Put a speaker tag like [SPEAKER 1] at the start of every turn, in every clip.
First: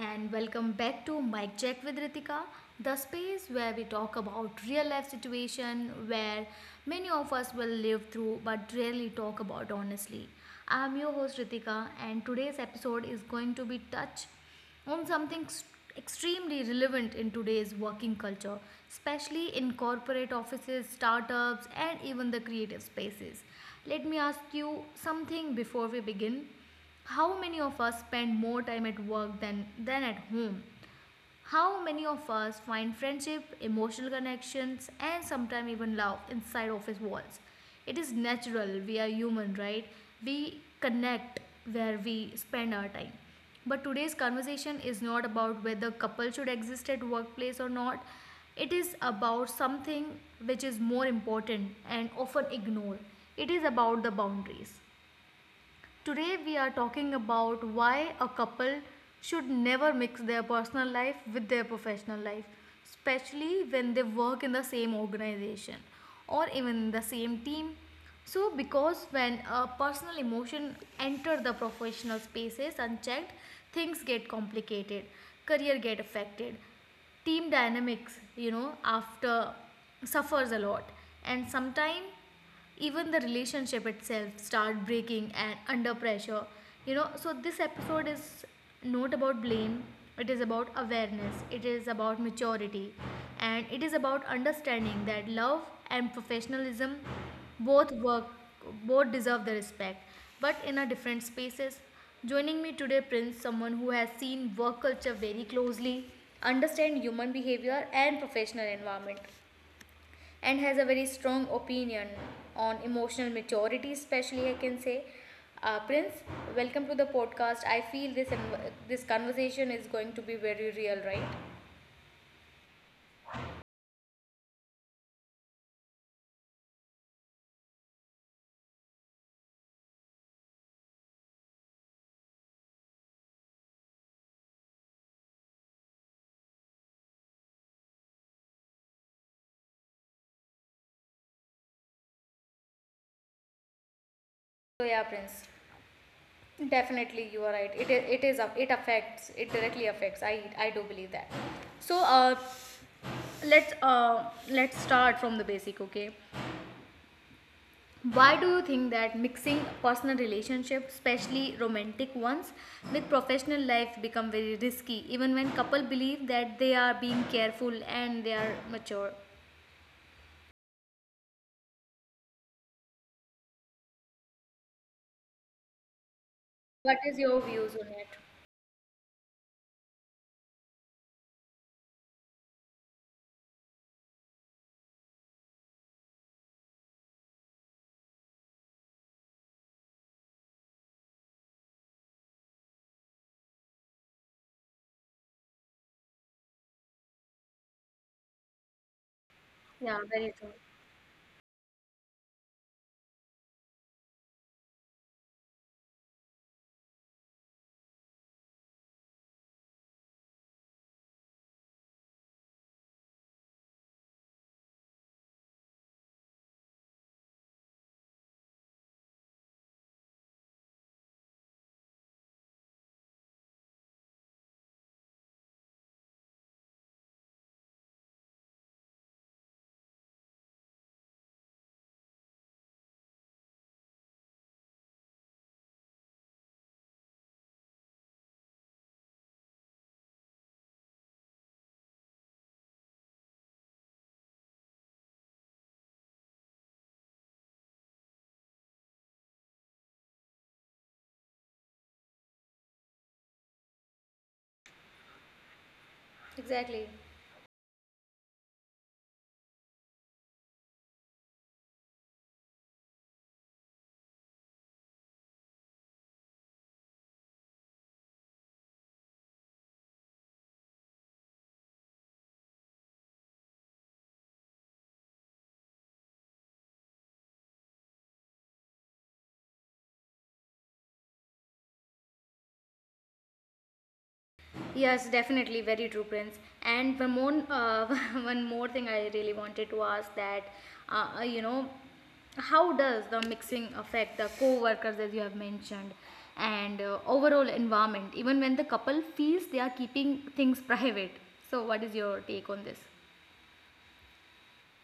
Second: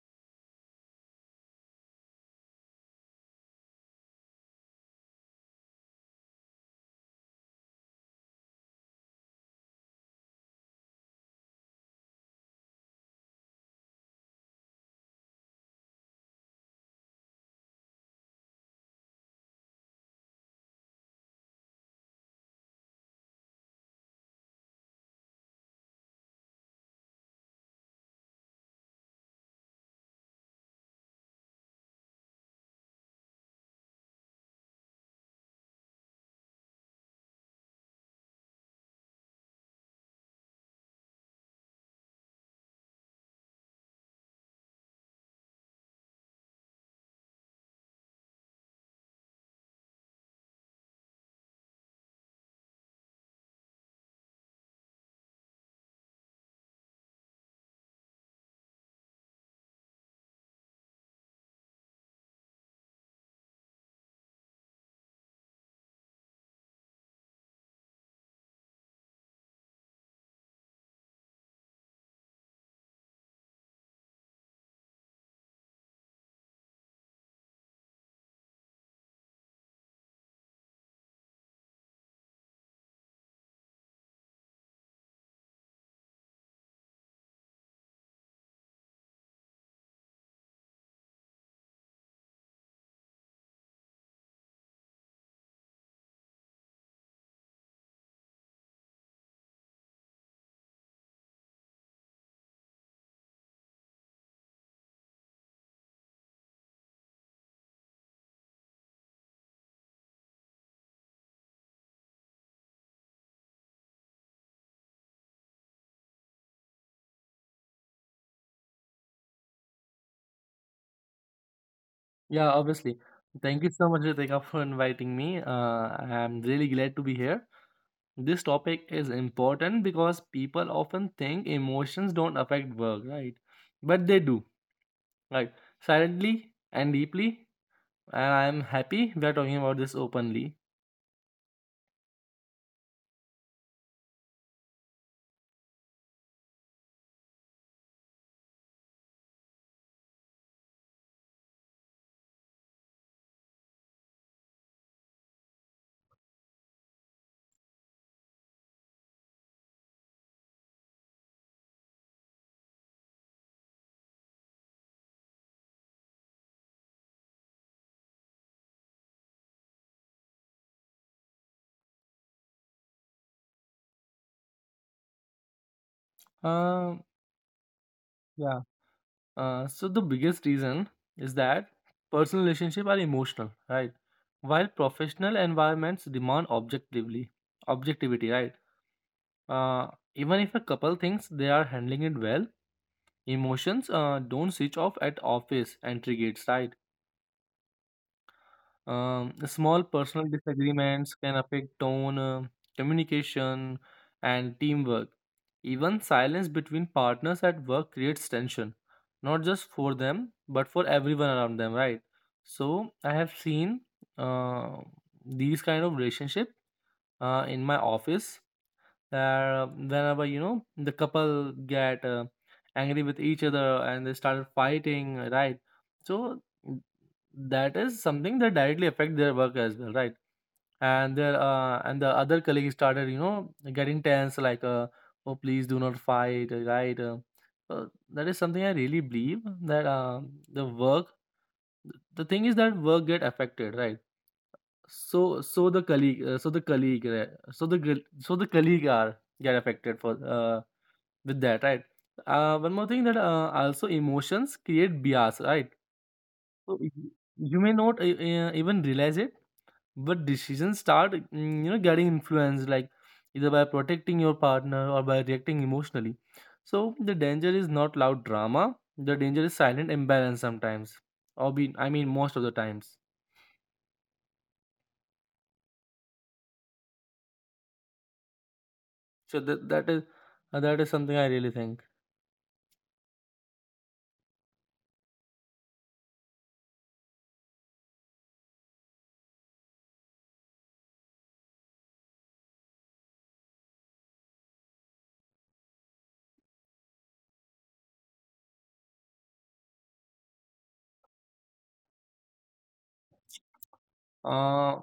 [SPEAKER 1] and welcome back to Mic Check with Ritika, the space where we talk about real life situation where many of us will live through but rarely talk about honestly. I'm your host Ritika, and today's episode is going to be touch on something extremely relevant in today's working culture, especially in corporate offices, startups, and even the creative spaces. Let me ask you something before we begin. How many of us spend more time at work than at home? How many of us find friendship, emotional connections, and sometimes even love inside office walls? It is natural, we are human, right? We connect where we spend our time. But today's conversation is not about whether couples should exist at workplace or not. It is about something which is more important and often ignored. It is about the boundaries. Today, we are talking about why a couple should never mix their personal life with their professional life, especially when they work in the same organization or even in the same team. So, because when a personal emotion enter the professional spaces unchecked, things get complicated, career get affected, team dynamics after suffers a lot, and sometimes even the relationship itself start breaking and under pressure. So this episode is not about blame. It is about awareness. It is about maturity. And it is about understanding that love and professionalism both work, both deserve the respect, but in a different spaces. Joining me today, Prince, someone who has seen work culture very closely, understand human behavior and professional environment, and has a very strong opinion on emotional maturity, especially, I can say. Prince, welcome to the podcast. I feel this conversation is going to be very real, right?
[SPEAKER 2] Yeah, obviously. Thank you so much, Ritika, for inviting me. I'm really glad to be here. This topic is important because people often think emotions don't affect work, right? But they do, right? Silently and deeply. And I'm happy we are talking about this openly.
[SPEAKER 1] So, yeah, Prince, definitely, you are right. It is, it affects, it directly affects. I do believe that. So uh let's uh let's start from the basic. Okay. Why do you think that mixing personal relationships, especially romantic ones, with professional life become very risky even when couple believe that they are being careful and they are mature? What
[SPEAKER 2] Um,
[SPEAKER 1] is your views on it?
[SPEAKER 2] yeah. So the biggest reason is that personal relationships are emotional, right? While professional environments demand objectivity, right? Uh, even if a couple thinks they are handling it well, emotions don't switch off at office entry gates, right? Small
[SPEAKER 1] Yeah,
[SPEAKER 2] personal
[SPEAKER 1] very true.
[SPEAKER 2] disagreements can affect tone, communication, and teamwork. Even silence between partners at work creates tension, not just for them, but for everyone around them, right? So I have seen uh, these kind of relationship in my office that whenever you know the couple get angry with each other and they start fighting, right? So that is something that directly affect their work as well, right? And their and the other colleague started you know getting tense like, oh, please do not fight, right. Uh, that is something I really believe that, the work the thing is that work get affected, right? So so the colleague so the colleague so the gr- so the colleague are get affected for, with that, right. One more thing that, also emotions create bias, right. So
[SPEAKER 1] Exactly.
[SPEAKER 2] you may not, even realize it, but decisions start, you know, getting influenced like either by protecting your partner or by reacting emotionally. So the danger is not loud drama. The danger is silent imbalance sometimes, or be, I mean, most of the times. So that is, that is something I really think.
[SPEAKER 1] Yes, definitely, very true, Prince. And one more, one more thing I really wanted to ask that, uh, uh, you know, how does the mixing affect the co-workers, as you have mentioned, and overall environment, even when the couple feels they are keeping things private? So, what is your take on this?
[SPEAKER 2] Uh,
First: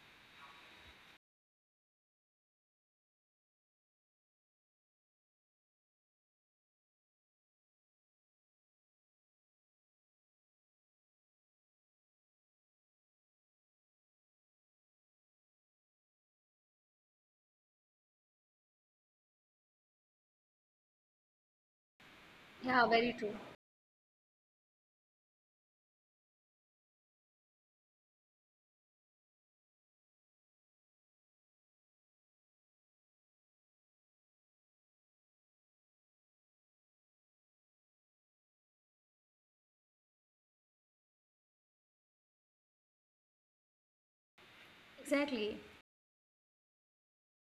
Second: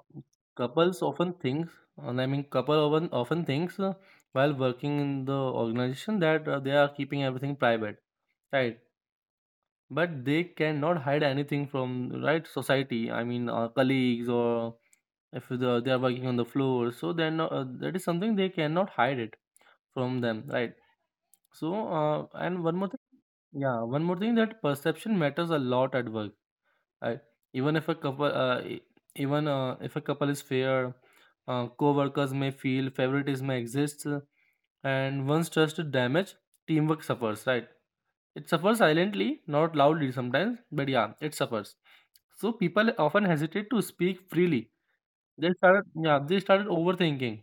[SPEAKER 2] couples often think, and I mean, couple often thinks, while working in the organization, that they are keeping everything private, right? But they cannot hide anything from right society. I mean, colleagues or if the, they are working on the floor, so then that is something they cannot hide it from them, right? So, and one
[SPEAKER 1] Yeah,
[SPEAKER 2] more thing,
[SPEAKER 1] very true.
[SPEAKER 2] yeah, one more thing, that perception matters a lot at work, uh, even if a couple, even if a couple is fair, co-workers may feel favoritism exists, and once trust is damaged, teamwork suffers. Right? It suffers silently, not loudly sometimes, but yeah, it suffers. So people often hesitate to speak freely. They
[SPEAKER 1] Exactly.
[SPEAKER 2] started, yeah, they started overthinking.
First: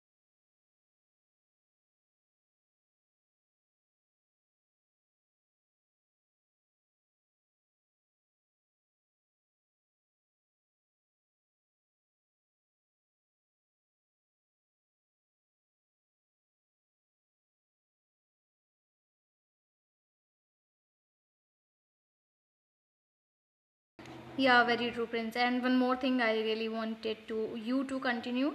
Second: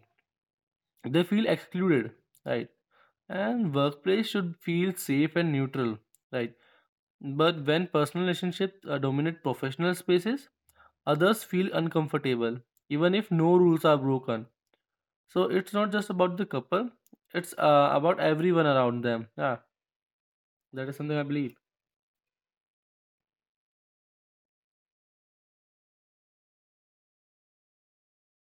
[SPEAKER 2] They feel excluded, right? And workplace should feel safe and neutral, right? But when personal relationships dominate professional spaces, others feel uncomfortable, even if no rules are broken. So it's not just about the couple, it's, about everyone around them. Yeah, that is something I believe.
[SPEAKER 1] Yeah, very true, Prince. And one more thing I really wanted to you to continue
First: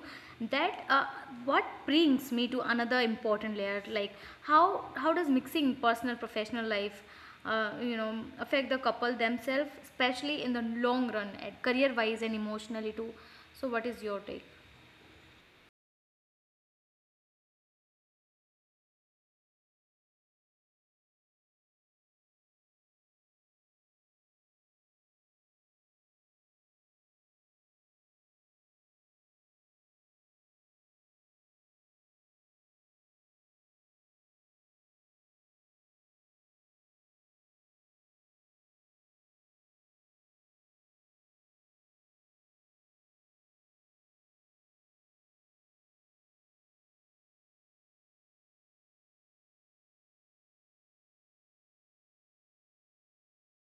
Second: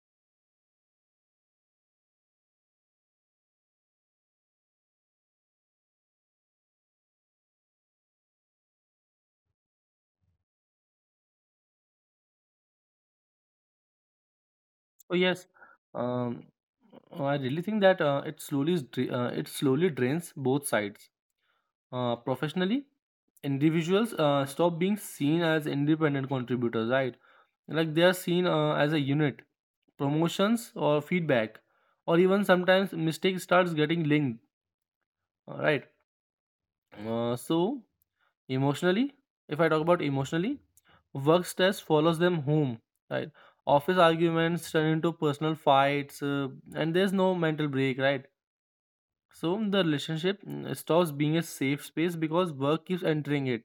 [SPEAKER 1] that what brings me to another important layer, like how does mixing personal professional life, uh, you know, affect the couple themselves, especially in the long run, at career wise and emotionally too. So, what is your take?
[SPEAKER 2] Oh, yes. Um, I really think that it slowly drains both sides. Professionally, individuals stop being seen as independent contributors, right? Like they are seen as a unit. Promotions or feedback, or even sometimes mistakes starts getting linked, right? So emotionally, if I talk about emotionally, work stress follows them home, right? Office arguments turn into personal fights, and there's no mental break, right? So the relationship, stops being a safe space because work keeps entering it,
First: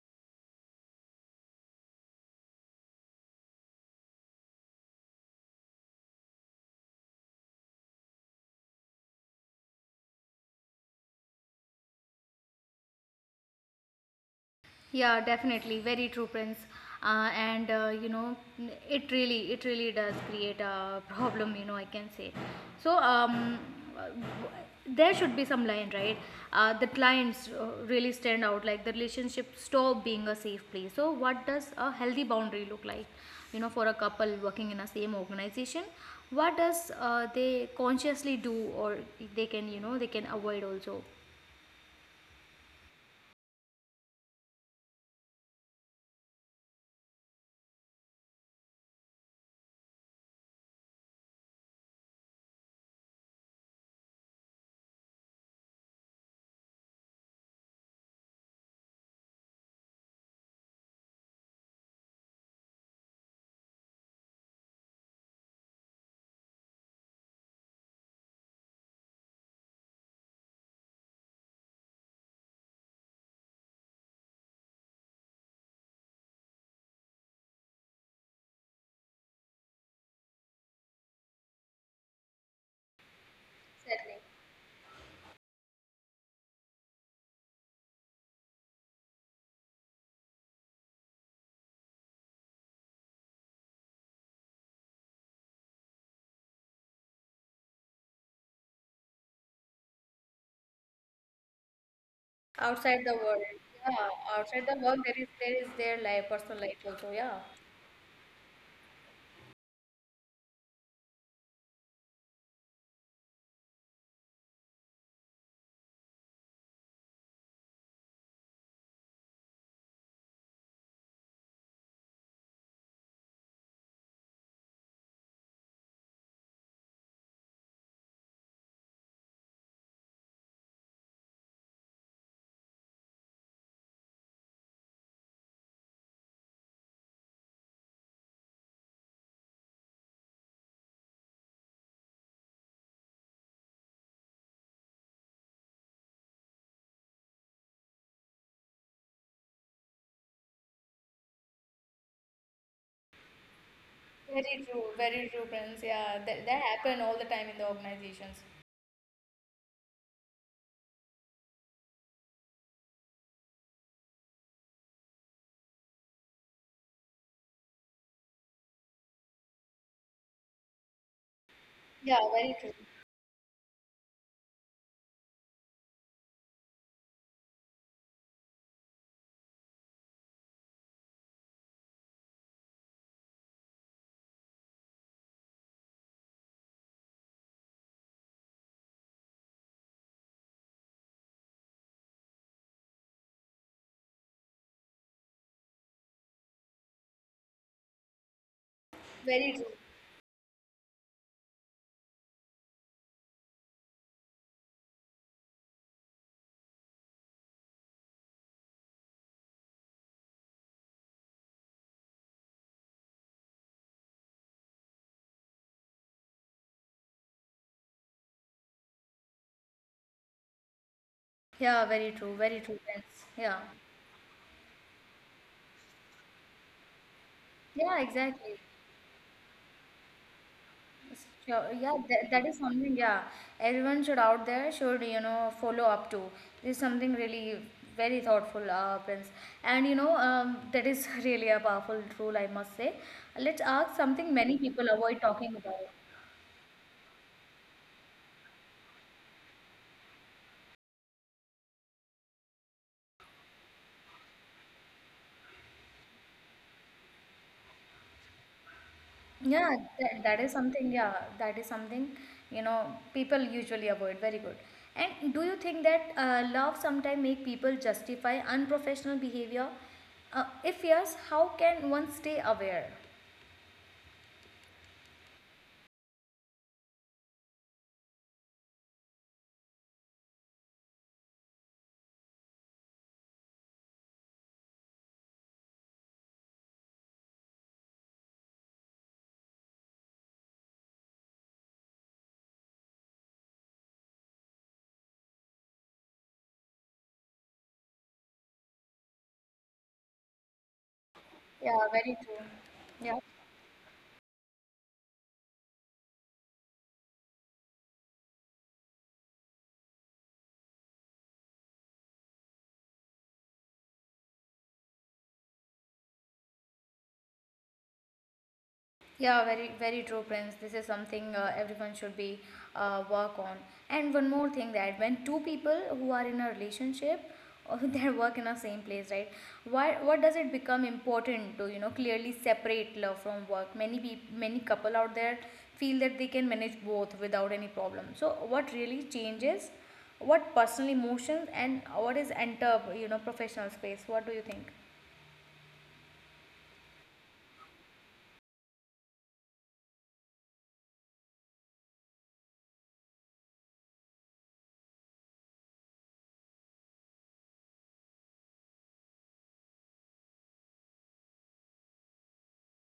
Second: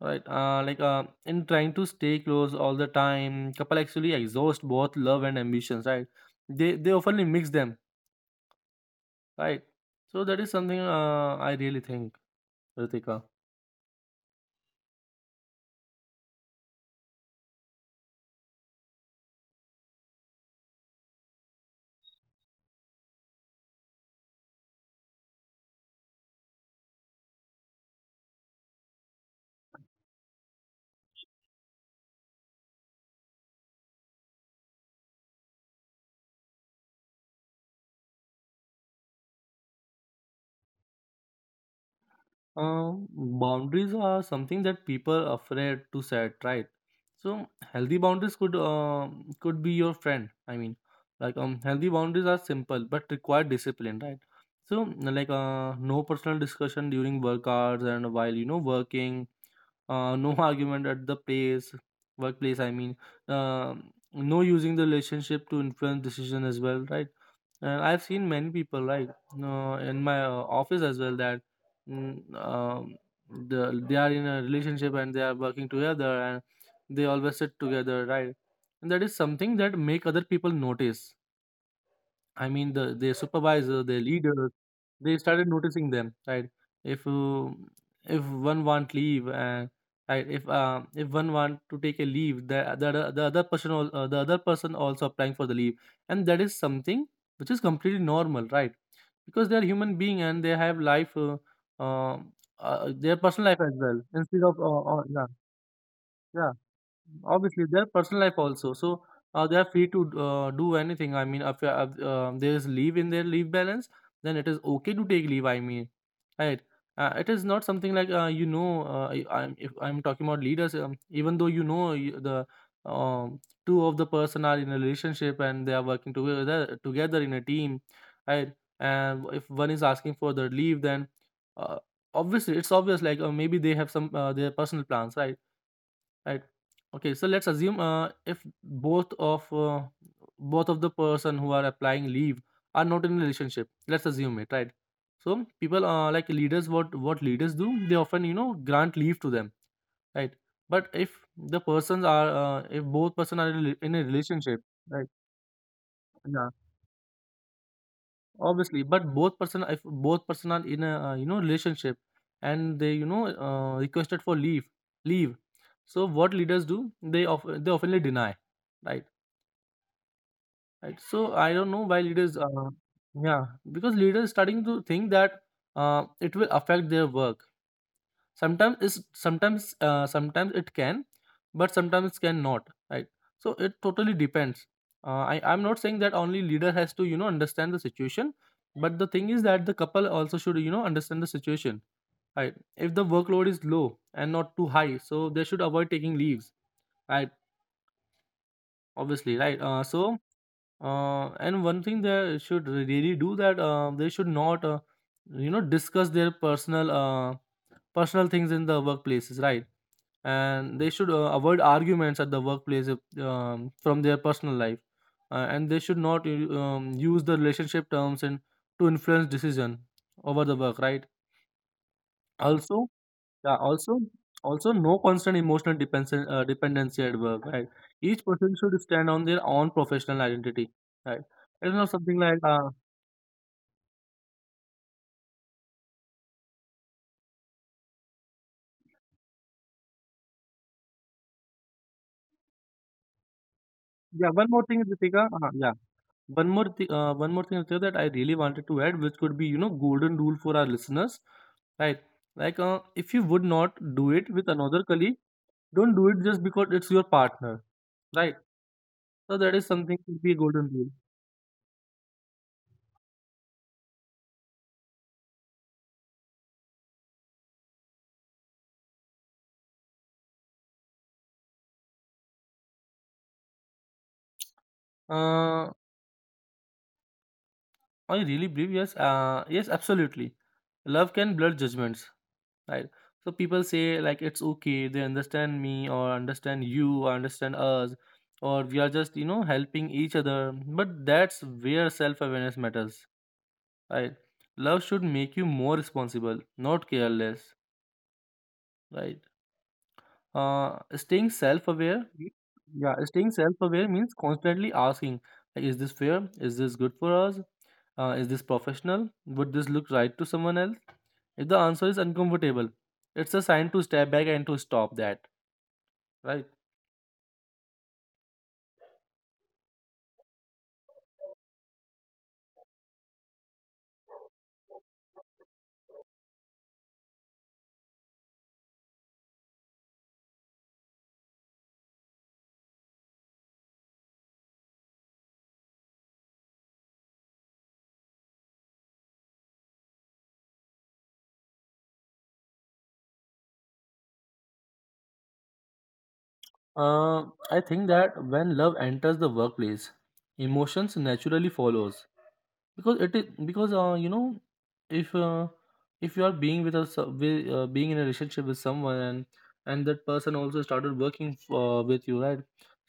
[SPEAKER 2] right? Like, in trying to stay close all the time, couple actually exhaust both love and ambitions, right? They often mix them, right? So that is something, I really think, Ritika.
[SPEAKER 1] Yeah, definitely. Very true, Prince. And you know, it really does create a problem. I can say. So, there should be some line, right? The clients really stand out. Like the relationship stop being a safe place. So what does a healthy boundary look like? For a couple working in a same organization, what does they consciously do, or they can avoid also.
[SPEAKER 2] Boundaries are something that people are afraid to set, right? So healthy boundaries could be your friend. I mean, like, healthy boundaries are simple but require discipline, right? So like, no personal discussion during work hours and while you know working, no argument at the place workplace. I mean, no using the relationship to influence decision as well, right? And I've seen many people, right, in my office as well that, mm, um, they are in a relationship and they are working together and they always sit together, right? And that is something that make other people notice. I mean, their supervisor, their
[SPEAKER 1] Exactly.
[SPEAKER 2] leader, they started noticing them, right. If, if one want leave, and right, if, if one want to take a leave, the other person, the other person also applying for the leave, and that is something which is completely normal, right? Because they are human being and they have life, uh,
[SPEAKER 1] Outside the
[SPEAKER 2] their
[SPEAKER 1] world,
[SPEAKER 2] personal life as well,
[SPEAKER 1] yeah.
[SPEAKER 2] instead of,
[SPEAKER 1] Outside the work, there
[SPEAKER 2] yeah.
[SPEAKER 1] is there is their life,
[SPEAKER 2] Yeah,
[SPEAKER 1] personal life also, yeah.
[SPEAKER 2] obviously, their personal life also. So, they are free to, do anything. I mean, if, there is leave in their leave balance, then it is okay to take leave. I mean, right? It is not something like, you know. I, I'm if I'm talking about leaders, even though you know, you, the um, two of the person are in a relationship and they are working together in a team, right? And if one is asking for the leave, then, uh, obviously it's obvious. Like, maybe they have some, their personal plans, right? Right. Okay, so let's assume, if both of both of the person who are applying leave are not in a relationship, let's assume it, right. So people, like leaders, what leaders do, they often you know grant leave to them, right. But if the persons are, if both person are in a relationship, right,
[SPEAKER 1] Very true, Prince. Yeah, that,
[SPEAKER 2] yeah,
[SPEAKER 1] that happen all the time in the organizations.
[SPEAKER 2] obviously. But both person, if both person are in a, you know, relationship, and they, you know, requested for leave, leave, so what leaders do, they often deny, right. Right. So I don't know why
[SPEAKER 1] Yeah,
[SPEAKER 2] leaders,
[SPEAKER 1] very true.
[SPEAKER 2] yeah, because leaders starting to think that it will affect their work. Sometimes it can, but sometimes can not. Right. So it totally depends. I'm not saying that only leader has to you know understand the situation, but the thing is that the couple also should you know understand the situation. Right. If the workload is low and not too high, so they should avoid taking leaves. Right. Obviously.
[SPEAKER 1] Very
[SPEAKER 2] Right.
[SPEAKER 1] true.
[SPEAKER 2] So, and one thing they should really do, that, they should not, you know, discuss their personal things in the workplaces, right? And they should, avoid arguments at the workplace if, from their personal life, and they should not use the relationship terms and to influence decision over the work, right.
[SPEAKER 1] Yeah, very true. Very true,
[SPEAKER 2] Also,
[SPEAKER 1] friends.
[SPEAKER 2] yeah,
[SPEAKER 1] Yeah.
[SPEAKER 2] also, also no constant emotional depends dependency at work. Right,
[SPEAKER 1] Yeah,
[SPEAKER 2] each person
[SPEAKER 1] exactly.
[SPEAKER 2] should stand on their own professional identity. Right, I
[SPEAKER 1] Sure.
[SPEAKER 2] don't know
[SPEAKER 1] Yeah,
[SPEAKER 2] something
[SPEAKER 1] that,
[SPEAKER 2] like,
[SPEAKER 1] that is something, yeah, everyone should out there should, follow up to. This is something really very thoughtful, Prince. That is really a powerful rule, I must say. Let's ask
[SPEAKER 2] yeah.
[SPEAKER 1] something
[SPEAKER 2] One
[SPEAKER 1] many
[SPEAKER 2] more thing,
[SPEAKER 1] people avoid
[SPEAKER 2] Ritika.
[SPEAKER 1] talking
[SPEAKER 2] Yeah,
[SPEAKER 1] about.
[SPEAKER 2] one more thing, Ritika, that I really wanted to add, which could be you know golden rule for our listeners. Right, like, if you would not do it with another colleague, don't do it just because it's your partner. Right, so that is
[SPEAKER 1] Yeah,
[SPEAKER 2] something could
[SPEAKER 1] that,
[SPEAKER 2] be a
[SPEAKER 1] that is
[SPEAKER 2] golden rule.
[SPEAKER 1] something, yeah, that is something, you know, people usually avoid. Very good. And do you think that love sometimes make people justify unprofessional behavior? If yes, how can one stay aware?
[SPEAKER 2] Uh, I really believe yes, yes, absolutely. Love can blur judgments, right? So people say like it's okay, they understand me or understand you or understand us, or we are just you know helping each other. But that's where self awareness matters, right? Love should make you more responsible, not careless, right? Staying self
[SPEAKER 1] Yeah,
[SPEAKER 2] aware,
[SPEAKER 1] very true.
[SPEAKER 2] yeah,
[SPEAKER 1] Yeah,
[SPEAKER 2] staying self aware means constantly asking, like, is this fair? Is this good for us? Is this professional? Would this look right to someone else? If the answer is uncomfortable, it's a sign to step back and to stop that, right?
[SPEAKER 1] yeah, very very true, Prince. This is something everyone should be work on. And one more thing that when two people who are in a relationship, they work in the same place, right? Why? What does it become important to clearly separate love from work? Many people, many couple out there feel that they can manage both without any problem. So what really changes? What personal emotions and what is enter professional space? What do you think?
[SPEAKER 2] Uh, I think that when love enters the workplace, emotions naturally follows, because it is because, you know, if, if you are being with us with, being in a relationship with someone, and that person also started working, with you, right?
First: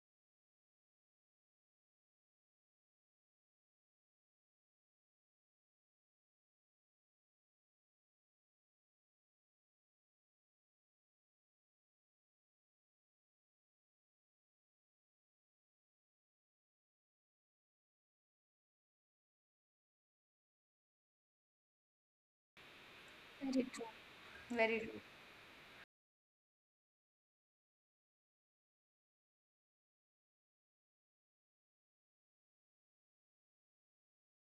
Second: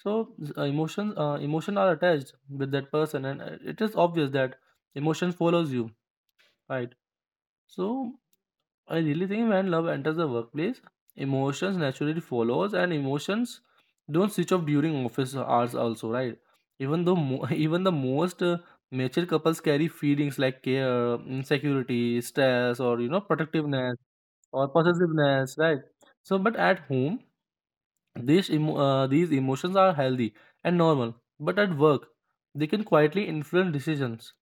[SPEAKER 2] So, emotion are attached with that person, and, it is obvious that emotion follows you. Right. So I really think, when love enters the workplace, emotions naturally follows, and emotions don't switch off during office hours also, right? Even the most, mature couples carry feelings like care, insecurity, stress, or you know
[SPEAKER 1] Very true.
[SPEAKER 2] protectiveness or
[SPEAKER 1] Very true.
[SPEAKER 2] possessiveness, right? So, but at home, these emotions are healthy and normal, but at work, they can quietly influence decisions,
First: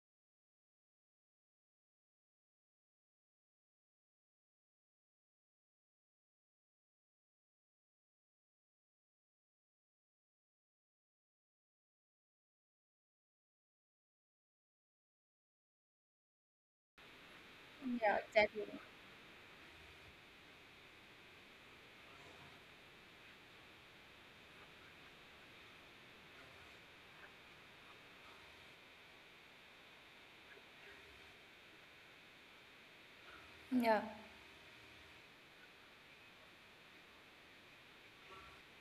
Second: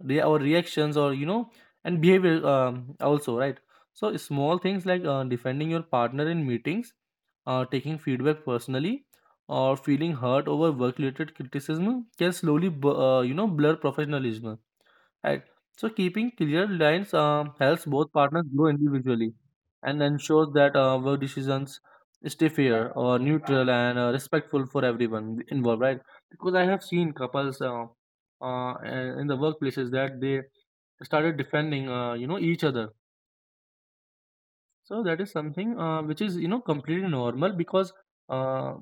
[SPEAKER 2] or reactions, or you know, and behavior, also, right? So small things like, defending your partner in meetings, taking feedback personally, or feeling hurt over work-related criticism can slowly, you know, blur professionalism. Right. So keeping clear lines helps both
[SPEAKER 1] Yeah,
[SPEAKER 2] partners
[SPEAKER 1] exactly.
[SPEAKER 2] grow individually and ensures that work decisions stay fair or neutral and respectful for everyone involved, right? Because I have seen couples in the workplaces that they started defending, you know, each other.
[SPEAKER 1] Yeah,
[SPEAKER 2] So that is something which is, you know, completely normal because uh,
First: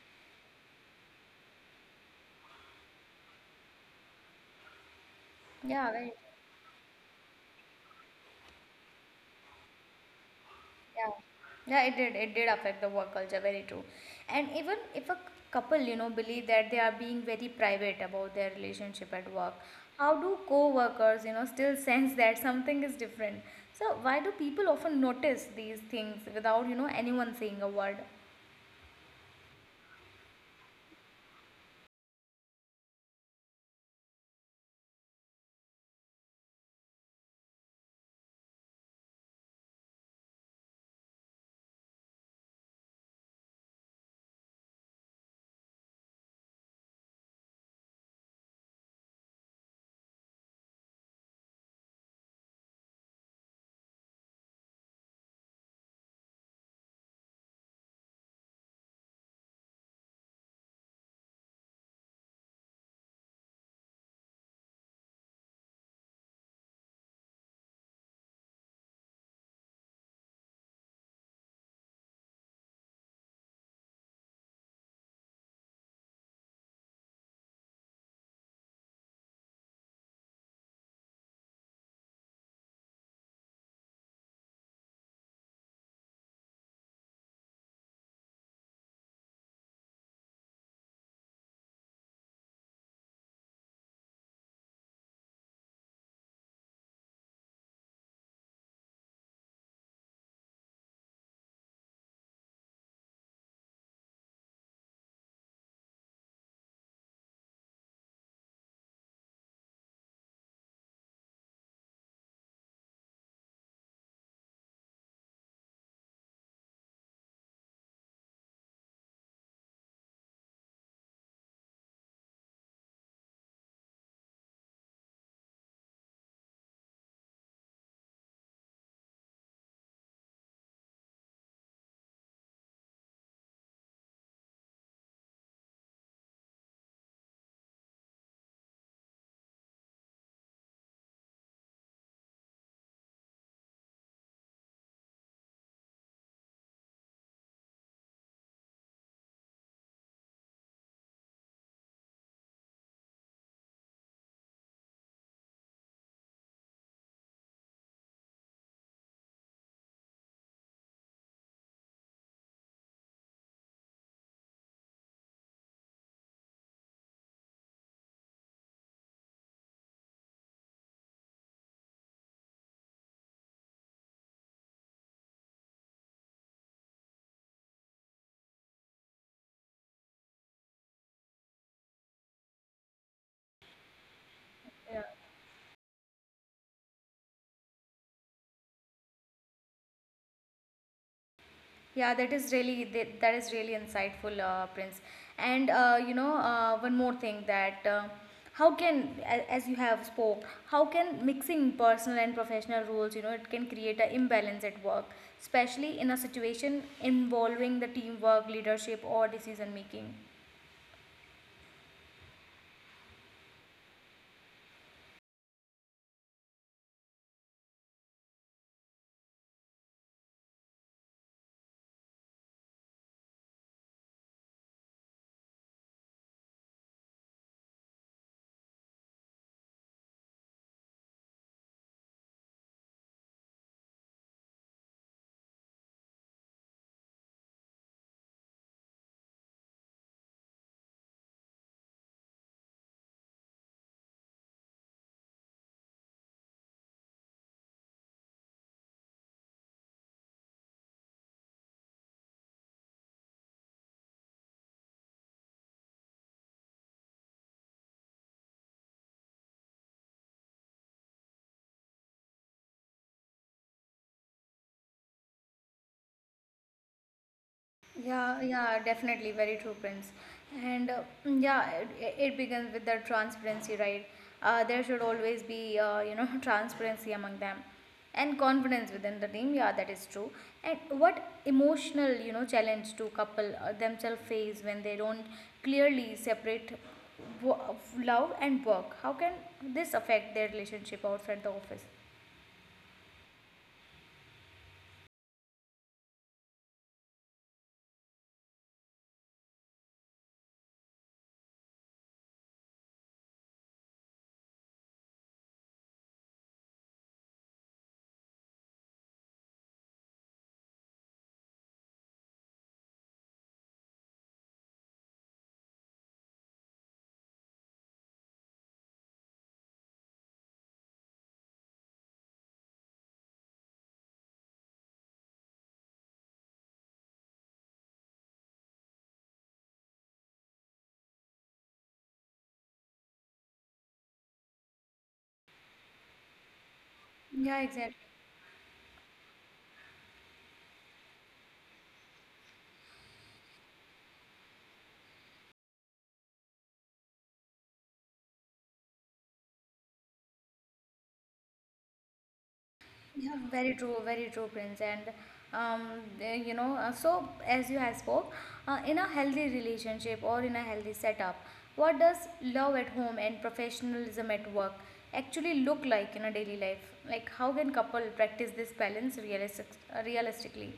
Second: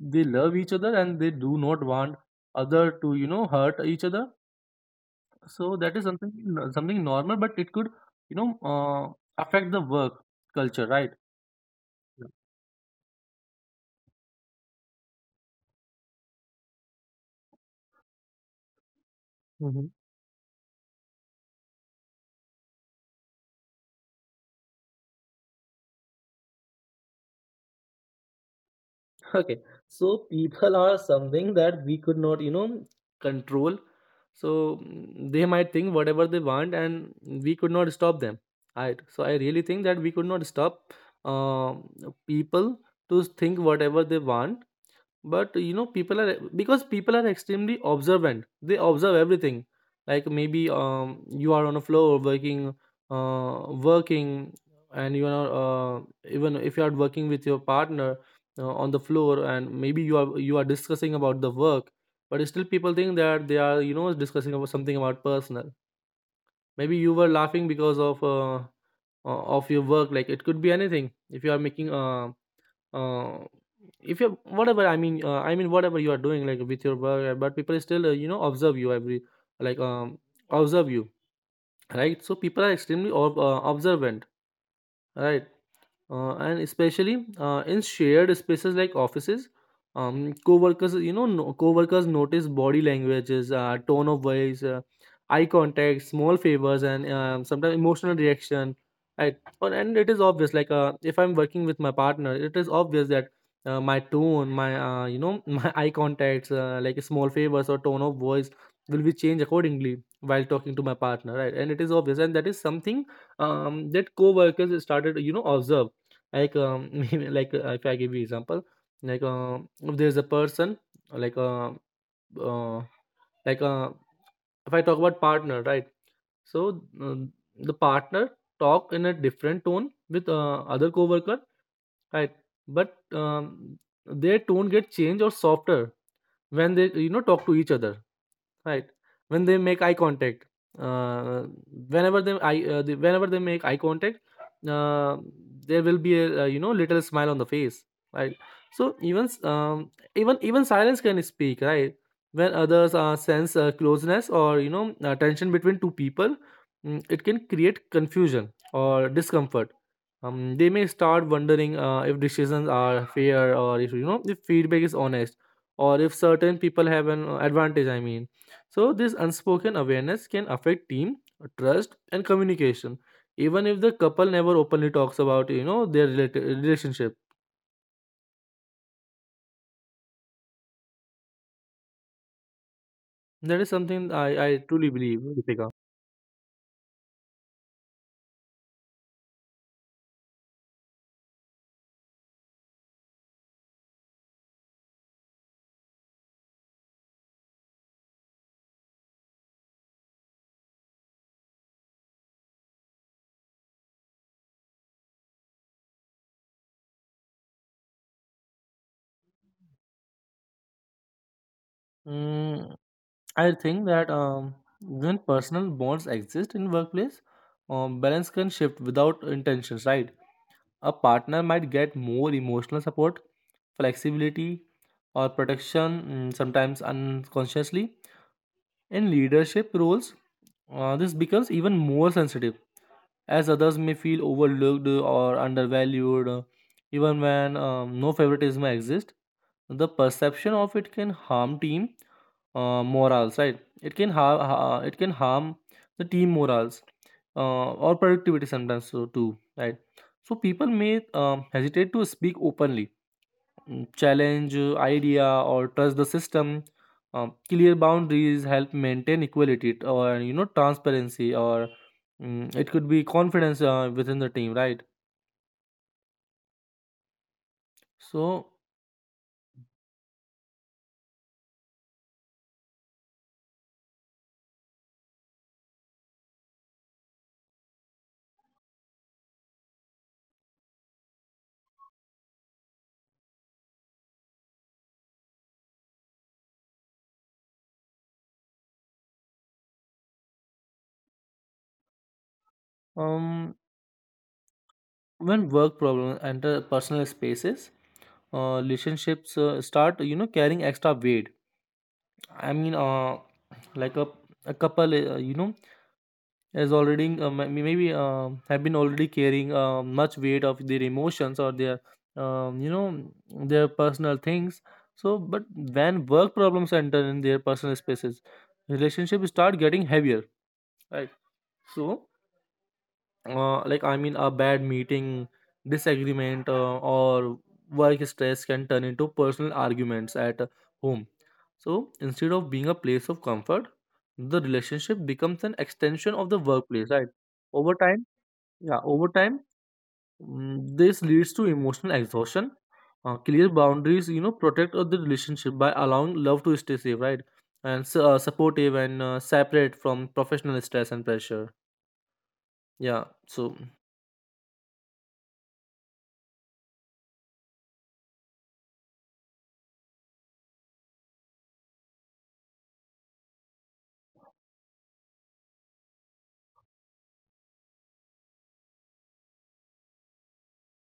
[SPEAKER 2] they love each other and they do not want other to, you know, hurt each other. So
[SPEAKER 1] yeah,
[SPEAKER 2] that is
[SPEAKER 1] very true.
[SPEAKER 2] something, something normal, but it could, you know, uh, affect the work culture, right?
[SPEAKER 1] Yeah, yeah. It did. It did affect the work culture. Very true. And even if a couple, believe that they are being very private about their relationship at work,
[SPEAKER 2] Hmm.
[SPEAKER 1] how do co-workers, still sense that something is different? So why do people often notice these things without, anyone saying a word?
[SPEAKER 2] Okay, so people are something that we could not, you know, control. So they might think whatever they want, and we could not stop them. Right. So I really think that we could not stop uh, people to think whatever they want. But you know, people are, because people are extremely observant, they observe everything. Like maybe you are on a floor working, and you are even if you are working with your partner on the floor, and maybe you are discussing about the work, but still people think that they are, you know, discussing about something about personal. Maybe you were laughing because of your work. Like it could be anything. If you are making uh, if you, whatever, i mean whatever you are doing, like with your work, but people still, you know, observe you every like um observe you. Right? So people are extremely observant, right? And especially in shared spaces like offices. Co-workers, you know, no, co-workers notice body languages, tone of voice, eye contact, small favors, and sometimes emotional reaction, right? Or, and it is obvious, like if I'm working with my partner, it is obvious that my tone, my you know my eye contacts, like small favors or tone of voice will be changed accordingly while talking to my partner, right? And it is obvious, and that is something that co-workers started, you know, observe. Like, maybe like if I give you example, like if there's a person, like uh, uh, like uh, if I talk about partner, right? So the partner talk in a different tone with other coworker, right? But their tone get changed or softer when they, you know, talk to each other. Right. When they make eye contact, uh, whenever they make eye contact, uh, there will be a, you know, little smile on the face, right? So even s- even even silence can speak, right? When others sense closeness or, you know, tension between two people, it can create confusion or discomfort. They may start wondering if decisions are fair, or if, you know, if feedback is honest, or if certain people have an advantage, I mean. So this unspoken awareness can affect team trust and communication, even if the couple never openly talks about, you know, their relationship. That is something I truly believe, Deepika.
[SPEAKER 1] Yeah, that is really that is really insightful, Prince. And one more thing that how can, as you have spoke, how can mixing personal and professional roles, it can create an imbalance at work, especially in a situation involving the teamwork, leadership, or decision making.
[SPEAKER 2] Mm, I think that when personal bonds exist in workplace, balance can shift without intentions, right? A partner might get more emotional support, flexibility, or protection, sometimes unconsciously. In leadership roles, this becomes even more sensitive as others may feel overlooked or undervalued, even when no favoritism exists. The perception of it can harm team morals, right? It can harm. It can harm the team morals or productivity sometimes so too, right? So people may hesitate to speak openly, challenge idea or trust the system. Clear boundaries help maintain equality, or you know, transparency, or it could be confidence within the team, right?
[SPEAKER 1] Yeah,
[SPEAKER 2] So
[SPEAKER 1] yeah, definitely, very true, Prince. And yeah, it begins with the transparency, right? There should always be, transparency among them and confidence within the team. Yeah, that is true. And what emotional, challenge do couple themselves face when they don't clearly separate wo- love and work? How can this affect their relationship outside the office?
[SPEAKER 2] um, when work problems enter personal spaces, relationships start, you know, carrying extra weight. I mean, like a couple, you know, is already maybe have been already carrying much weight of their emotions or their, you know, their personal things. So, but when work problems enter in their personal spaces, relationships start getting heavier, right? So, like I mean, a bad meeting, disagreement, or work stress can turn into personal arguments at home. So instead of being a place of comfort, the relationship becomes an extension of the workplace, right?
[SPEAKER 1] Yeah,
[SPEAKER 2] Over time,
[SPEAKER 1] exactly.
[SPEAKER 2] yeah, over time, this leads to emotional exhaustion. Clear boundaries, you know, protect the relationship by allowing love to stay safe, right? And supportive and separate from professional stress and pressure. Yeah,
[SPEAKER 1] Yeah,
[SPEAKER 2] so.
[SPEAKER 1] very true, Prince. And um, eh, you know, uh, so as you have spoke, in a healthy relationship or in a healthy setup, what does love at home and professionalism at work actually look like in a daily life? Like, how can couple practice this balance realistically?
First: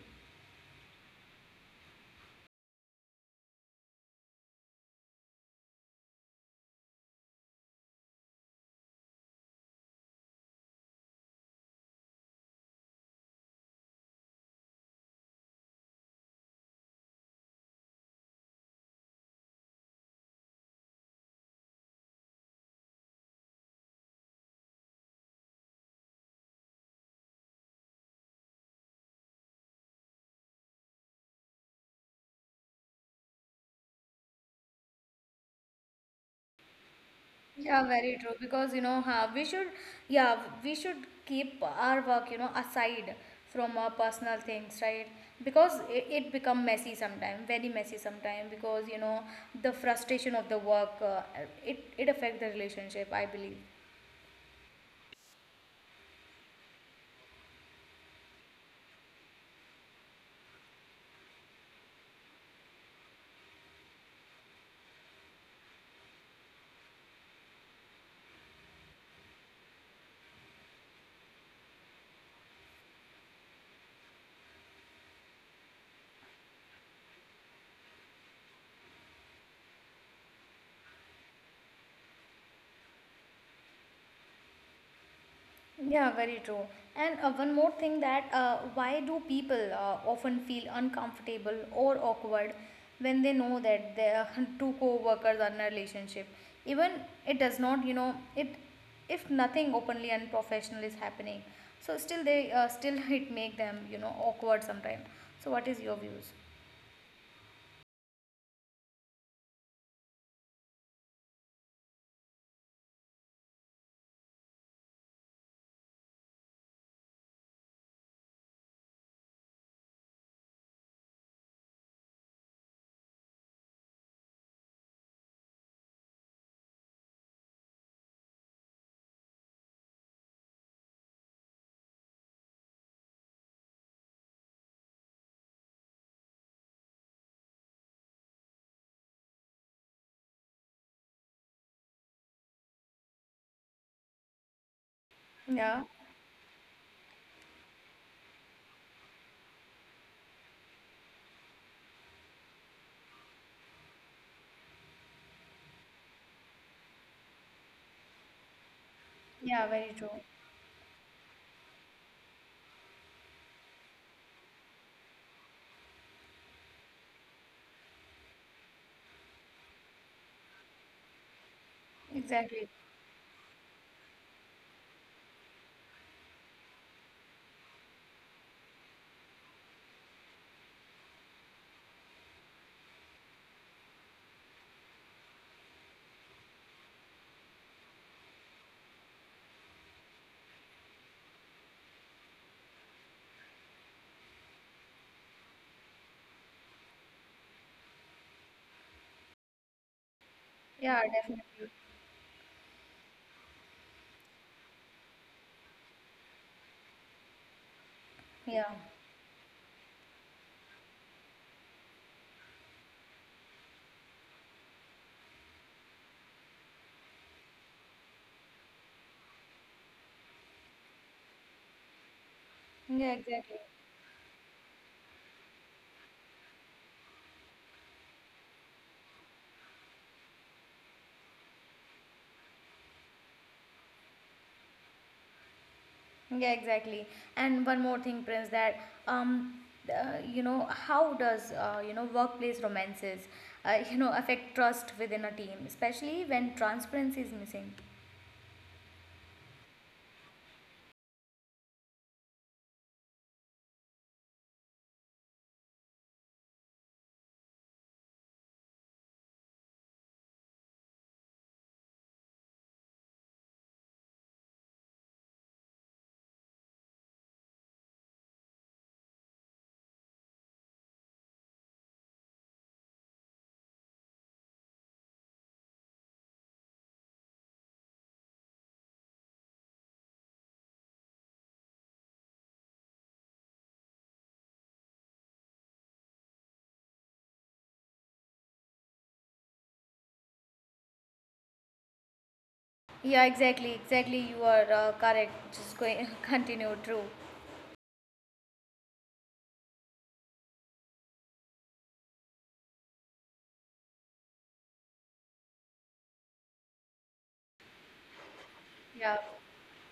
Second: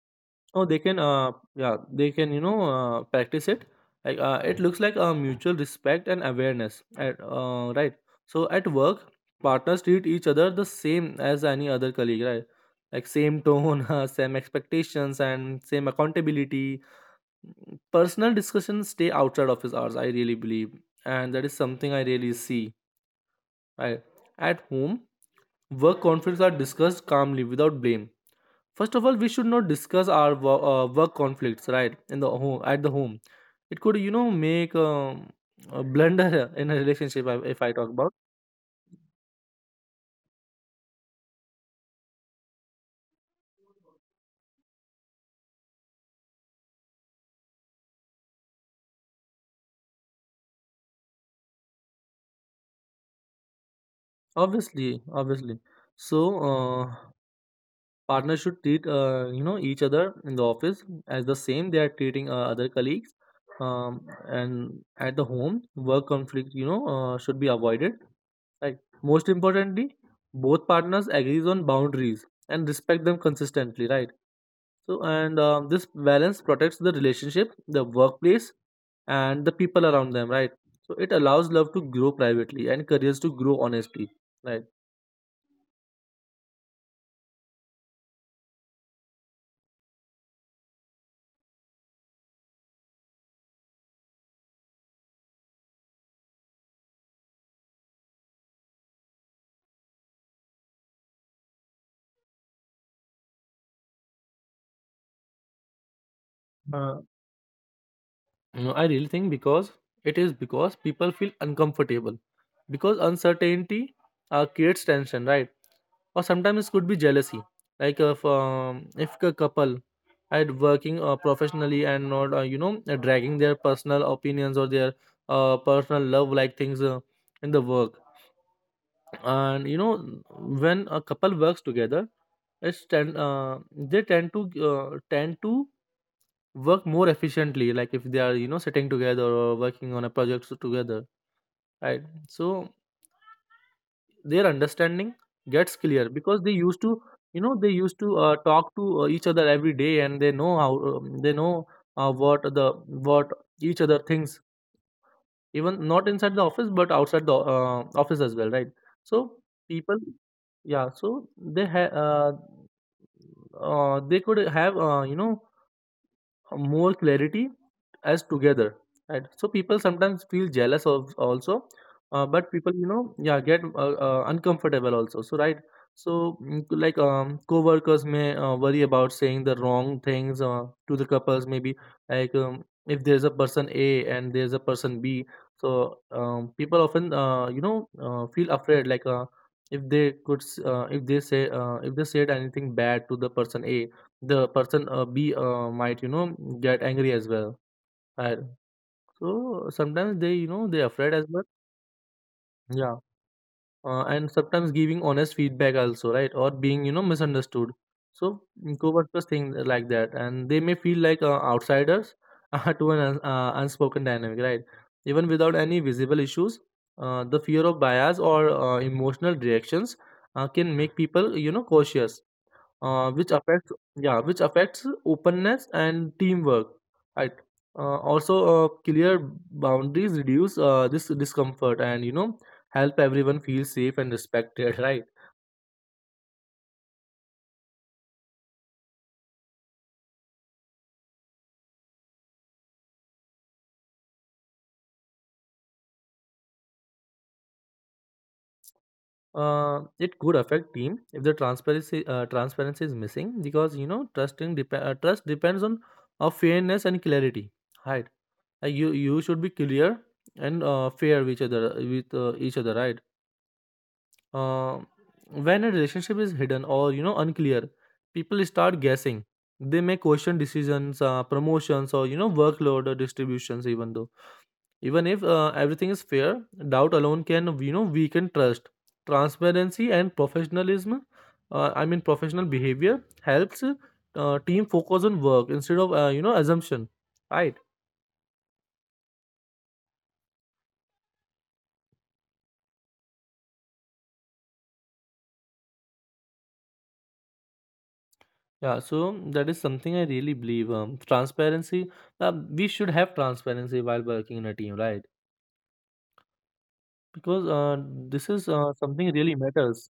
[SPEAKER 2] Oh, they can, yeah, they can, you know, practice it. Like, it looks like a mutual respect and awareness, at, right? So at work, partners treat each other the same as any other colleague, right? Like same tone, same expectations, and same accountability. Personal discussions stay outside office hours. I really believe, and that is something I really see. Right? At home, work conflicts are discussed calmly without blame. First of all, we should not discuss our work conflicts, right? In the home, at the home, it could, you know, make a blunder in a relationship. If I
[SPEAKER 1] Yeah,
[SPEAKER 2] talk about,
[SPEAKER 1] very true. Because we should, yeah, we should keep our work, aside from our personal things, right? Because it become messy sometimes, very messy sometimes. Because the frustration of the work, it affect the relationship, I believe.
[SPEAKER 2] obviously, obviously, so uh, partners should treat you know, each other in the office as the same they are treating other colleagues, um, and at the home, work conflict, you know, should be avoided. Right. Most importantly, both partners agrees on boundaries and respect them consistently, right? So, and this balance protects the relationship, the workplace, and the people around them, right? So, it allows love to grow privately and careers to grow honestly, right?
[SPEAKER 1] Yeah, very true. And one more thing that why do people often feel uncomfortable or awkward when they know that their two co-workers are in a relationship? Even it does not, you know, it if nothing openly unprofessional is happening, so still they still it make them, awkward sometimes. So what is your views?
[SPEAKER 2] Uh, you know, I really think, because it is because people feel uncomfortable because uncertainty creates tension, right? Or sometimes it could be jealousy. Like if a couple are working professionally, and not you know, dragging their personal opinions or their personal love like things in the work. And you know, when a couple works together, it's tend, they tend to tend to work more efficiently. Like if they are, you know, sitting together or working on a project together, right? So their understanding gets
[SPEAKER 1] Yeah,
[SPEAKER 2] clear because they used to, you know, they used to talk to each other every day, and they know how, they know uh, what the what each other thinks, even not inside the office but outside the office as well, right? So
[SPEAKER 1] yeah, very
[SPEAKER 2] people,
[SPEAKER 1] true.
[SPEAKER 2] yeah, so they they could have, you know, more clarity as together, right? So people sometimes feel jealous of also, but
[SPEAKER 1] Exactly.
[SPEAKER 2] people, you know, yeah, get uncomfortable also, so, right? So like co-workers may worry about saying the wrong things to the couples. Maybe like if there's a person A, and there's a person B. So people often you know, feel afraid, like if they if they say if they said anything bad to the person A, the person B might, you know, get angry as well. And so sometimes they, you know, they
[SPEAKER 1] Yeah,
[SPEAKER 2] afraid as well.
[SPEAKER 1] definitely.
[SPEAKER 2] Yeah, and sometimes giving honest feedback also, right? Or being, you know, misunderstood. So
[SPEAKER 1] Yeah,
[SPEAKER 2] co-workers think like that, and they may feel like outsiders to an unspoken dynamic, right? Even without any visible issues, the fear of bias or emotional reactions can make people, you know, cautious,
[SPEAKER 1] yeah,
[SPEAKER 2] which
[SPEAKER 1] exactly.
[SPEAKER 2] affects, yeah, which affects openness and teamwork, right? Also clear boundaries reduce this discomfort, and you know, help everyone feel safe and respected. Right.
[SPEAKER 1] Yeah, exactly. And one more thing, Prince, that um, how does workplace romances, affect trust within a team, especially when transparency is missing?
[SPEAKER 2] It could affect team if the transparency is missing because, you know, trust depends on fairness and clarity, right? You should be clear and fair with each other, with each other, right? Uh, when a relationship is hidden or, you know, unclear, people start guessing. They may question decisions, promotions, or, you know, workload or distributions. Even though, even if everything is fair, doubt alone can, you know, weaken trust. Transparency and professionalism, I mean, professional behavior, helps team focus on work instead of, you know, assumption. Right.
[SPEAKER 1] Yeah, exactly, exactly. You are correct. Just going continue. True.
[SPEAKER 2] Yeah, so that is something I really believe. Transparency. We should have transparency while working in a team, right? Because this is something
[SPEAKER 1] Yeah.
[SPEAKER 2] really matters.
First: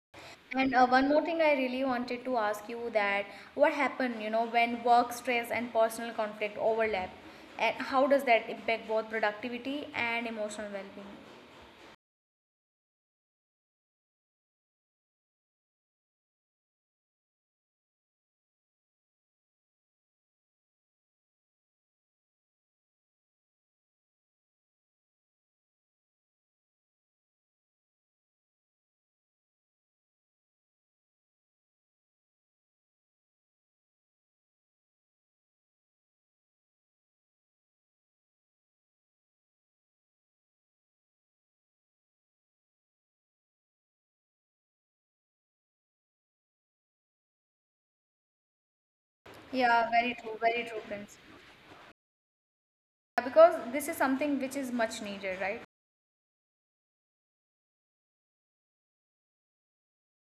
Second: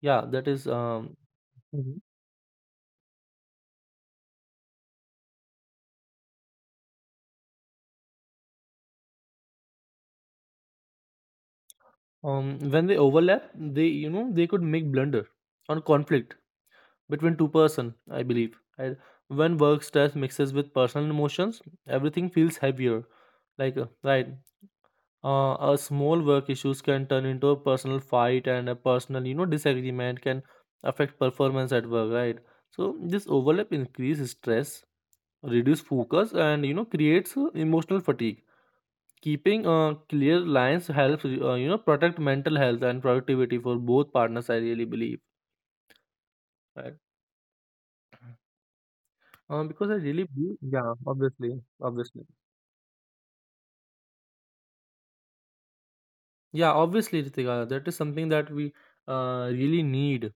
[SPEAKER 2] Yeah, that is
[SPEAKER 1] And one more thing I really
[SPEAKER 2] Mhm.
[SPEAKER 1] wanted to ask you that what happened, when work stress and personal conflict overlap, and how does that impact both productivity and emotional well-being?
[SPEAKER 2] um when they overlap, they, you know, they could make blunder on conflict between two person, I believe. And when work stress mixes with personal emotions, everything feels heavier. Like right, a small work issues can turn into a personal fight, and a personal, you know, disagreement can affect performance at work, right? So this overlap increases stress, reduce focus, and, you know, creates emotional fatigue. Keeping clear lines helps, you know, protect mental health and productivity for both partners, I really believe, right?
[SPEAKER 1] Yeah,
[SPEAKER 2] Because I really believe,
[SPEAKER 1] very true,
[SPEAKER 2] yeah,
[SPEAKER 1] Prince.
[SPEAKER 2] obviously, obviously,
[SPEAKER 1] Yeah, because this is something which is much needed, right?
[SPEAKER 2] yeah, obviously Ritika, that is something that we really need.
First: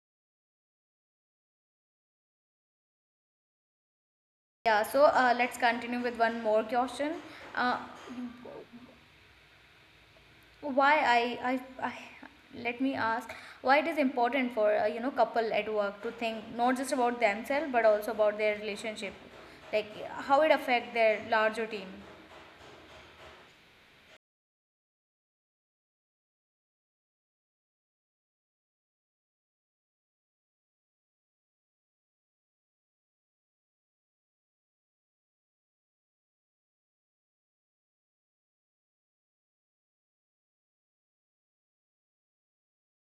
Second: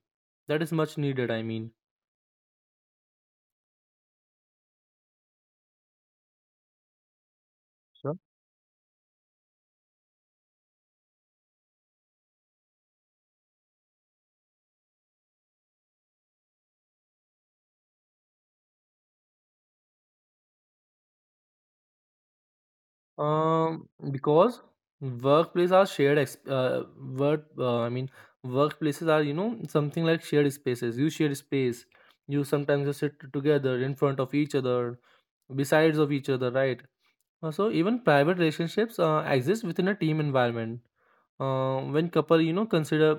[SPEAKER 2] That is much needed, I mean.
[SPEAKER 1] Yeah, so let's continue with one more question. Uh, why I, I i let me ask why it is important for couple at work to think not just about themselves but also about their relationship, like how it affect their larger team.
[SPEAKER 2] Because workplace are shared exp- work I mean, workplaces are, you know, something like shared spaces. You share space. You sometimes, you sit together in front of each other, besides of each other, right? So even private relationships exist within a team environment. Uh, when couple you know consider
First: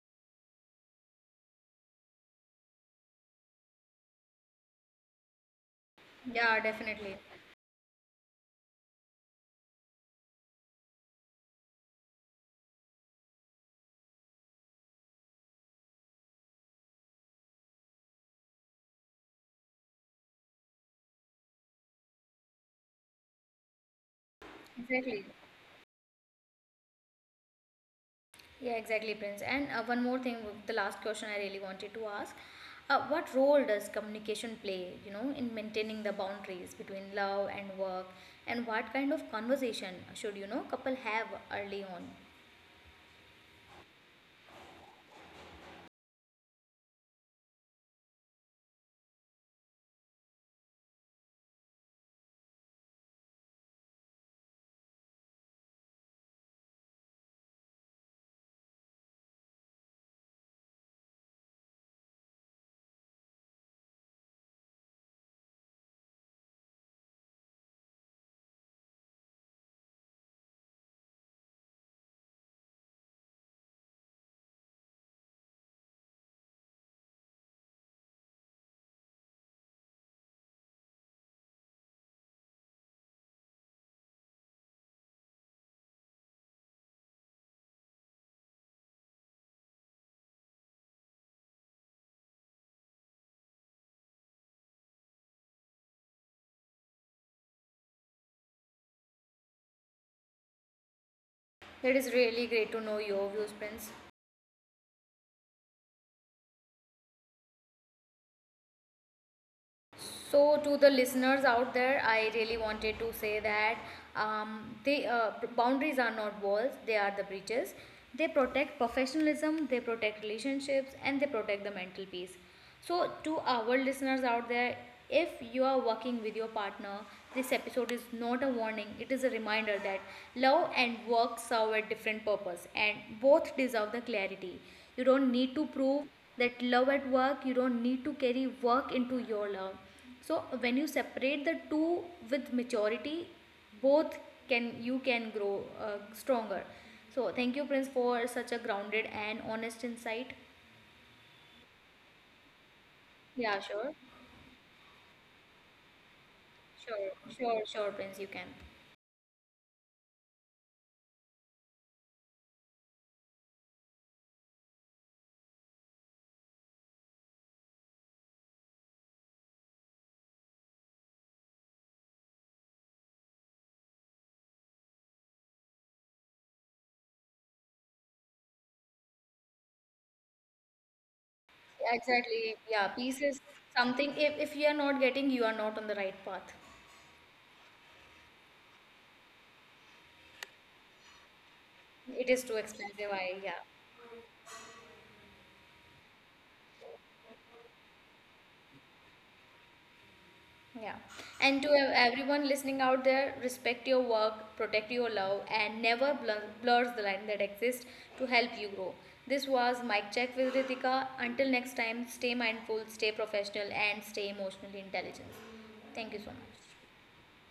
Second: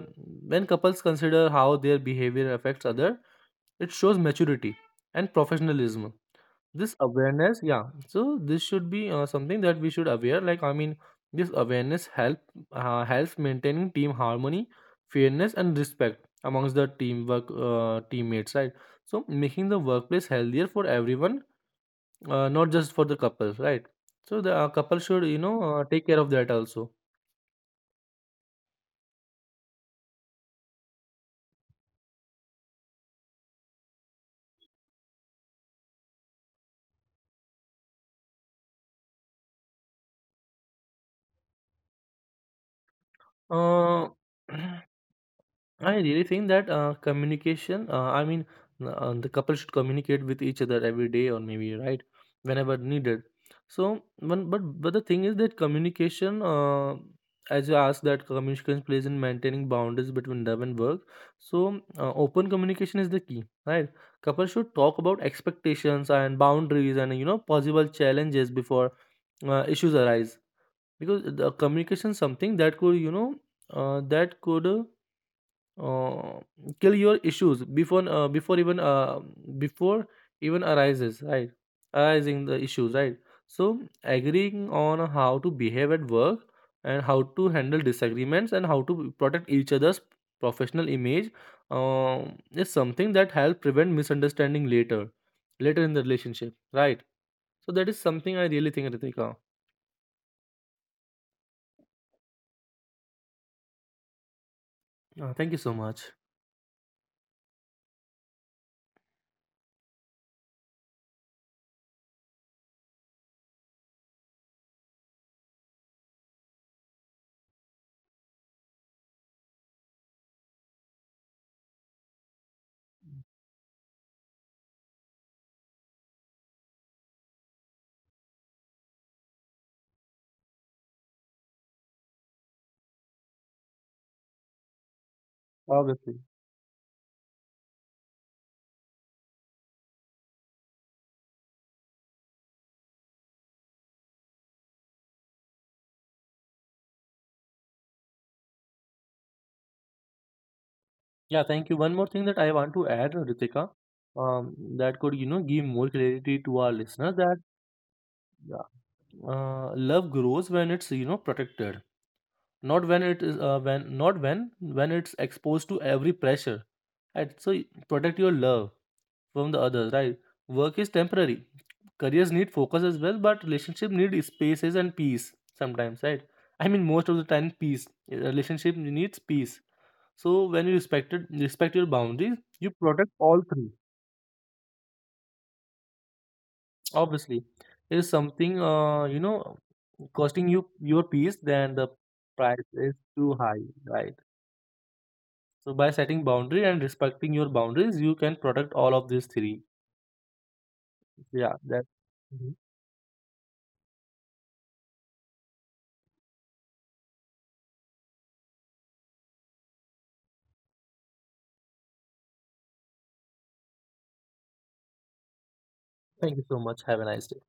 [SPEAKER 2] when couples consider how their behavior affects other, it shows maturity and professionalism.
[SPEAKER 1] Yeah,
[SPEAKER 2] This
[SPEAKER 1] definitely.
[SPEAKER 2] awareness, yeah. So this should be something that we should aware. Like I mean, this awareness helps maintaining team harmony, fairness, and respect amongst the teamwork teammates, right? So making the workplace healthier for everyone, not just for the couple, right? So the couple
[SPEAKER 1] Exactly.
[SPEAKER 2] should, you know, take care of that also.
[SPEAKER 1] Yeah, exactly, Prince. And one more thing, the last question I really wanted to ask. What role does communication play, in maintaining the boundaries between love and work? And what kind of conversation should, couple have early on?
[SPEAKER 2] Uh, I really think that communication, I mean, the couple should communicate with each other every day or maybe, right, whenever needed. So, one, but the thing is that communication, as you asked, that communication plays in maintaining boundaries between love and work. So, open communication is the key, right? Couples should talk about expectations and boundaries and, you know, possible challenges before issues arise, because the communication is something that could, you know, that could. Uh, kill your issues before, before even arises, right? Arising the issues, right? So agreeing on how to behave at work, and how to handle disagreements, and how to protect each other's professional image, is something that helps prevent misunderstanding later in the relationship, right? So that is something I really think, Ritika.
[SPEAKER 1] It is really great to know your views, Prince.
[SPEAKER 2] Thank you so much.
[SPEAKER 1] So, to the listeners out there, I really wanted to say that the boundaries are not walls; they are the bridges. They protect professionalism, they protect relationships, and they protect the mental peace. So, to our listeners out there, if you are working with your partner, this episode is not a warning; it is a reminder that love and work serve a different purpose, and both deserve the clarity. You don't need to prove
[SPEAKER 2] Obviously.
[SPEAKER 1] that love at work, you don't need to carry work into your love. So when you separate the two with maturity, both can grow stronger. So thank you, Prince, for such a grounded and honest insight.
[SPEAKER 2] Yeah, thank you. One more thing that I want to add,
[SPEAKER 1] Yeah,
[SPEAKER 2] Ritika,
[SPEAKER 1] sure.
[SPEAKER 2] that could, you know, give more clarity to our
[SPEAKER 1] Sure.
[SPEAKER 2] listeners that
[SPEAKER 1] Sure. Sure, Prince, you can.
[SPEAKER 2] uh, love grows when it's, you know, protected, not when it is, when, not when, when it's exposed to every pressure. Right? So protect your love from the others, right? Work is temporary. Careers need focus as well, but relationship need spaces and peace sometimes, right? I mean, most of the time, peace. A relationship needs peace. So when you respect your
[SPEAKER 1] Exactly.
[SPEAKER 2] boundaries, you
[SPEAKER 1] Yeah,
[SPEAKER 2] protect
[SPEAKER 1] peace is
[SPEAKER 2] all three.
[SPEAKER 1] something. If you are not getting, you are not on the right path.
[SPEAKER 2] Obviously, is something, you know, costing you your peace, then the
[SPEAKER 1] It is too
[SPEAKER 2] price is
[SPEAKER 1] expensive. I
[SPEAKER 2] too
[SPEAKER 1] Yeah.
[SPEAKER 2] high, right? So by setting boundary and respecting your boundaries, you can protect all of these three.
[SPEAKER 1] Yeah.
[SPEAKER 2] Yeah,
[SPEAKER 1] And to
[SPEAKER 2] that.
[SPEAKER 1] everyone
[SPEAKER 2] Mhm.
[SPEAKER 1] listening out there, respect your work, protect your love, and never blurs the line that exists to help you grow. This was Mic Check with Ritika. Until next time, stay mindful, stay professional, and stay emotionally intelligent. Thank you so
[SPEAKER 2] Thank you so
[SPEAKER 1] much.
[SPEAKER 2] much. Have a nice day.